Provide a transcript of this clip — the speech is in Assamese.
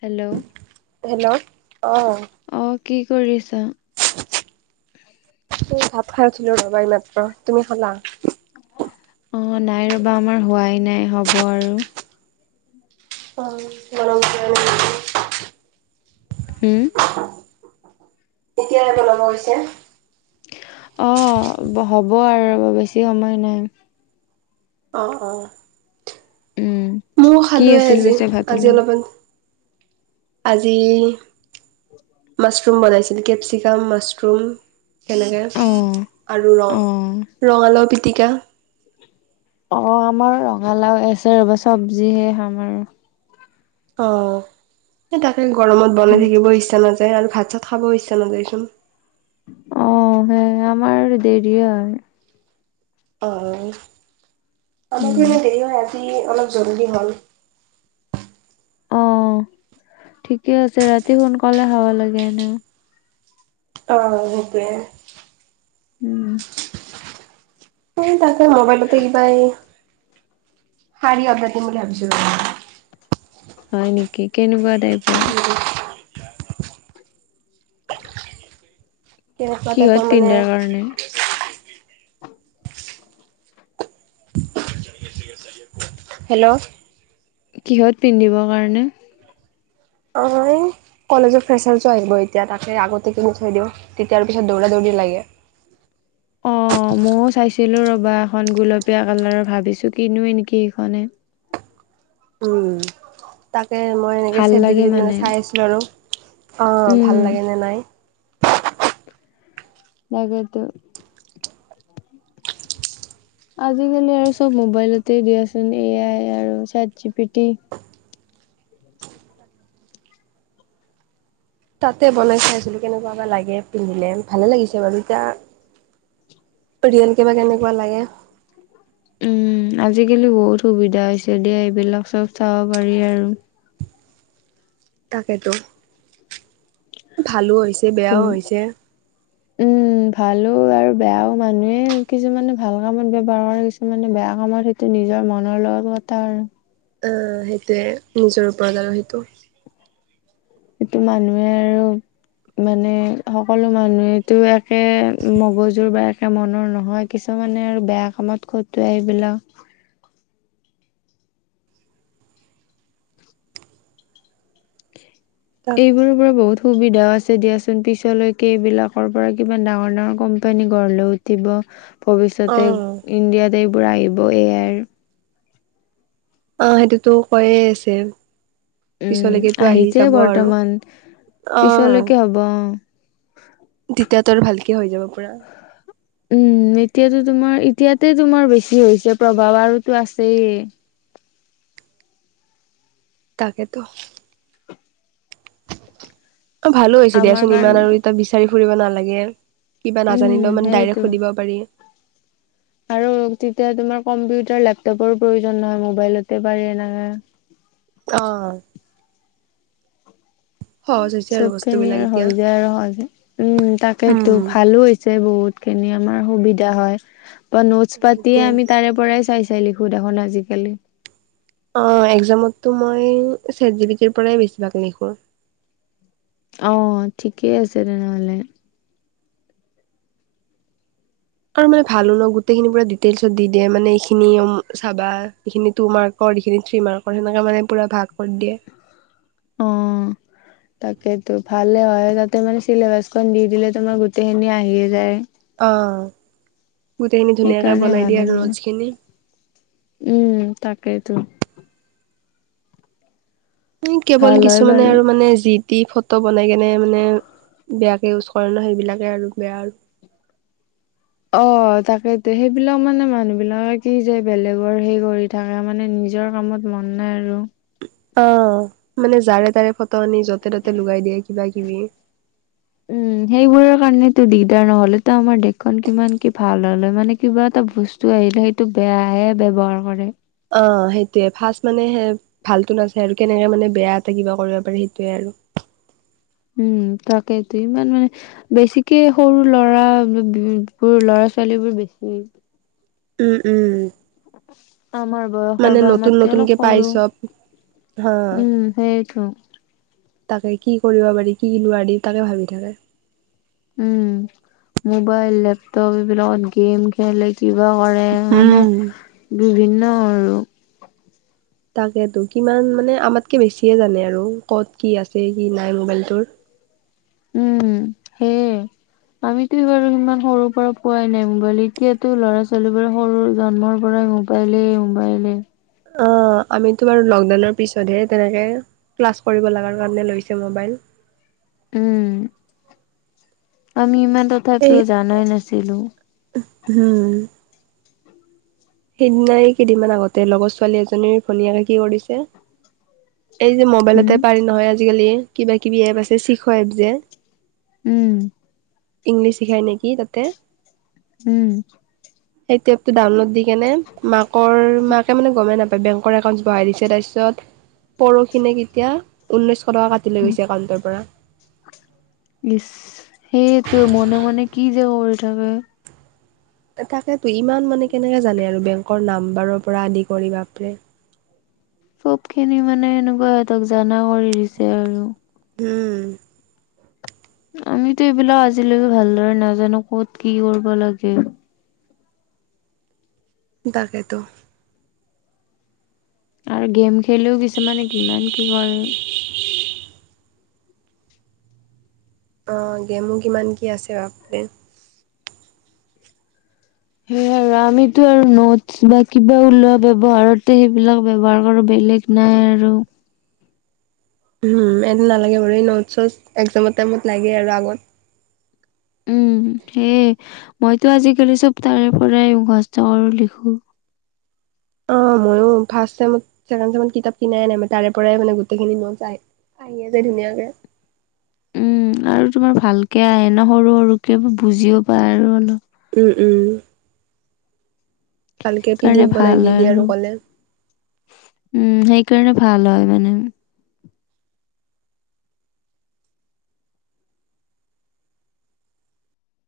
হেল্ল'। হেল্ল' অ। অ কি কৰি আছা? এ ভাত খাই উঠিলো ৰবা এই মাত্ৰ, তুমি খালা? অ অ অ নাই ৰ'বা আমাৰ হোৱাই নাই হ'ব আৰু ক ওওও বনাওঁ পিছে ঠক ঠঠঠঠ। হুম উ। কেতিয়ালৈকে বনোৱা হৈছে? অ হ'ব আৰু বেছি সময় নাই। অ অ। উম মই কি খালোৱে আছিল আজি পিছে ভাতৰ আজি লগত অলপমান। আজি মছৰুম বনাইছিল। কেপচিকাম, মছৰুম সেনেকে অ আৰু অ ৰঙালাও পিটিকা। অ আমাৰ ৰঙালাও আছে ৰবা চবজিহে খাম আৰু। অ সে তাকে গৰমত বনাই থাকিবও ইচ্ছা নাযায় আৰু ভাত চাত খাবও ইচ্ছা নাযায় চোন। অ সে আমাৰ দেৰিয়ে হয়। অ-অ, উম আমাৰতো এনে দেৰি হয় আজি অলপ জল্দি হ'ল। অ ঠিকে আছে ৰাতি সোনকালে খাব লাগে এনেও। অ-অ, সেইটোৱে। উম। এই তাকে মবাইলতে কিবা এই শাৰী অৰ্ডাৰ দিম বুলি ভাবিছিলো। হয় নেকি? কেনেকুৱা টাইপ? [unintelligible] [inaudible] কেনেকুৱা টাইপৰ কিহত মানে পিন্ধাৰ কাৰণে? হেল্ল'। কিহত পিন্ধিবৰ কাৰণে? [unintelligible] কলেজৰ ফ্ৰেছাৰছো আহিব এতিয়া তাকে আগতে কিনি থই দিওঁ। তেতিয়াৰ পিছত দৌৰা দৌৰি লাগে। অ ময়ও চাইছিলো ৰবা এখন গুলপীয়া কালাৰ ভাবিছো কিনোয়ে নেকি সেইখনে। উম, তাকে মই এনেকে ভাল চেট জি পি লাগে তিত মানে চাই আছিলোঁ আৰু। অঁ ভাল উম লাগেনে নাই। তাকেইটো। আজিকালি আৰু চব মোবাইলতে দিয়াচোন এ আই আৰু চেত জি পি টি। [inaudible] তাতে বনাই চাইছিলো কেনেকুৱা বা লাগে পিন্ধিলে, ভালে লাগিছে বাৰু এতিয়া ৰিয়েল কে বা কেনেকুৱা লাগে। উম, আজিকালি বহুত সুবিধা হৈছে দিয়া এইবিলাক চব চাব পাৰি আৰু। তাকেতো ভালো হৈছে, বেয়াও তুম হৈছে। উম ভালো আৰু বেয়াও মানুহে কিছুমানে ভাল কামত ব্যৱহাৰ কৰে কিছু মানে বেয়া কামৰ সেইটো নিজৰ মনৰ লগত কথা আৰু। অ সেইটোৱে নিজৰ ওপৰত আৰু সেইটো। এইটো মানুহে আৰু মানে সকলো মানুহে তু একে মগজুৰ বা মনৰ নহয় কিছুমানে আৰু বেয়া কামত খটোৱাই এইবিলাক। তাক এইবোৰৰ পৰা বহুত সুবিধাও আছে দিয়াচোন পিছলৈকে এইবিলাকৰ পৰা কিমান ডাঙৰ ডাঙৰ কম্পেনী গড় লৈ উঠিব। ভৱিষ্যতে অঁ ইণ্ডিয়াত এইবোৰ আহিব এ-আই ৰ। অ সেইটোতো কয়ে আছে। উম পিছলৈকেতো আহি আহিছে যাব আৰু বৰ্তমান অঁ পিছলৈকে হব অ। তেতিয়া তৰ ভালকে হৈ যাব পুৰা উম এতিয়াতো তোমাৰ এতিয়াতে তোমাৰ বেছি হৈছে প্ৰভাৱ আৰু তো আছেই তাকেতো অ ভালো হৈছে আমাৰ দিয়াচোন কাৰণ ইমান আৰু ইতিয়া বিচাৰি ফুৰিব নালাগে কিবা উম নাজানিলেও মানে ডাইৰেক্ট সেইটো সুধিব পাৰি। আৰু তেতিয়া তোমাৰ কম্পিউটাৰ লেপটপৰো প্ৰয়োজন নহয় মোবাইলতে পাৰি এনেকে। অ। সহজ হৈছে আৰু চব খিনি বস্তুবিলাক আৰু এতিয়া। হৈ যায় আৰু সহজে। উম তাকেইতো ভালো হৈ যে বহুত খিনি আমাৰ সুবিধা হয়, বা নোটছ পাতিয়ে সেইটোৱে। আমি তাৰে- পৰাই চাই চাই লিখো দেখোন আজিকালি। অ এক্সামতো মই ছেট জি বি টিৰ পৰাই বেছিভাগ লিখো। অ ঠিকেই আছে তেনেহলে। আৰু মানে ভালো ন গোটেইখিনি পুৰা ডিটেইলছত দি দিয়ে মানে এইখিনি চাবা এইখিনি তোমাৰ- কৰ এখিনি থ্ৰী মাৰ্কৰ হেনকা মানে ভাগ কৰি দিয়ে অ তাকেতো ভালে হয় তাতে মানে চিলেবাচখন দি দিলে তোমাৰ গোটেই খিনি আহিয়ে যায় অ গোটেইখিনি ধুনীয়াকে সেইকাৰণে বনাই ভাল দিয়ে লাগে আৰু নোজখিনি উম তাকেইতো কেৱল ভাল হয় কিছুমানে বাৰু আৰু মানে জিদ দি ফটো বনাই কেনে মানে বেয়াকে ইউজ কৰে ন সেইবিলাকে আৰু বেয়া আৰু অ তাকেইতো সেইবিলাক মানে মানুহ বিলাকে কি যে বেলেগৰ হে কৰি ধাৰা মানে নিজৰ কামত মন নাই আৰু অ মানে যাৰে তাৰে ফটো আনি য'তে ত'তে লগাই দিয়ে কিবা কিবি উম সেইবোৰৰ কাৰণেটো দিগদাৰ নহলে তো আমাৰ দেশখন কিমান কি ভাল হল মানে কিবা এটা বস্তু বস্তু আহিলে সেইটো বেয়াহে ব্যৱহাৰ কৰে অ সেইটোৱে ফাৰ্ষ্ট মানে সে ভালো নাচায় আৰু কেনেকে মানে বেয়া এটা কিবা কৰিব পাৰে সেইটোয়ে আৰু উম তাকেইতো ইমান মানে বেছিকে সৰু ল'ৰা বোৰ ল'ৰা ছোৱালী বোৰ বেছি উম উম আমাৰ বয়সৰ মানে বা নতুন আমাতকে অলপ নতুনকে পাই সৰু চব হা উম সেইটো তাকে কি কৰিব পাৰি কি নোৱাৰি তাকে ভাবি থাকে উম মোবাইল লেপটপ এইবিলাকত গেম খেলে কিবা কৰে মানে উম। বিভিন্ন আৰু তাকেতো কিমান মানে আমাতকে বেছিয়ে জানে আৰু ক'ত কি আছে কি নাই মোবাইলটোৰ উম সেইয়ে [unintelligible] মইতো বাৰু ইমান সৰুৰ পৰা পোৱাই নাই মোবাইল এতিয়াতো ল'ৰা ছোৱালী বোৰ সৰু জন্ম পৰাই মবাই মোবাইলে মোবাইলে অ আমিতো বাৰু লকডাউনৰ পিছতহে তেনেকে ক্লাছ কৰিব লাগাৰ কাৰণে লৈছে মোবাইল উম আমি ইমান তথাপিও জানাই নাছিলো হো সেইদিনাই কেইদিনমান আগতে লগৰ ছোৱালী এজনীৰ ভনীয়েকে কি কৰিছে এই যে উম মোবাইলতে পাৰি নহয় আজিকালি কিবা কিবি এপ আছে চিখ এপ যে উম ইংলিছ শিখাই নেকি তাতে উম সেইটো এপটো ডাউনলোড দি কেনে মাকৰ মাক মানে গমে নাপায় বেংকৰ একাউণ্ট বহাই দিছে তাৰ পিছত পৰখি নে কেতিয়া ঊনৈশ টকা কাটি কাটি লৈ গৈছে একাউণ্টৰ পৰা। ইচ, সেইটোৱে মনে মনে কি যে কৰি থাকে। তা তাকেতো ইমান মানে কেনেকে জানে আৰু বেংকৰ নাম্বাৰৰ পৰা আদি কৰি বাপৰে চব খিনি মানে এনেকুৱা এতক জানা কৰি দিছে আৰু উম আমিতো এইবিলাক আজিলৈকে ভালদৰে নাজানো কত কি কৰিব লাগে দাকেটো আৰু গেম খেলিও কিছুমানে কিমান কি কৰে অঁ গেমো কিমান কি আছে আপুনি হে আৰু আমিটো আৰু নোটছ বা কিবা ওলোৱা ব্যৱহাৰতে সেইবিলাক ব্যৱহাৰ কৰোঁ বেলেগ নাই আৰু উম এইটো নালাগে বাৰু এই নোটছ চোটছ একজামৰ টাইমত লাগে আৰু আগত উম সেয়ে মইটো আজিকালি চব তাৰে পৰাই মুখস্থ কৰোঁ লিখোঁ। অ ময়ো ফাৰ্ষ্ট চেমত ছেকেণ্ড চেমত কিতাপ কিনাই নাই মই তাৰে পৰাই মানে গোটেইখিনি নোটচ চাই। আহিয়ে যে ধুনীয়াকে। উম আৰু তোমাৰ ভালকে আহে ন সৰু সৰুকে বুজিও পায় আৰু অলপ। উম উম। ভালকে পি ডি কাৰণে এফ ভাল বনাই দি হয় দিয়ে আৰু ক'লে। উম সেইকাৰণে ভাল হয় মানে।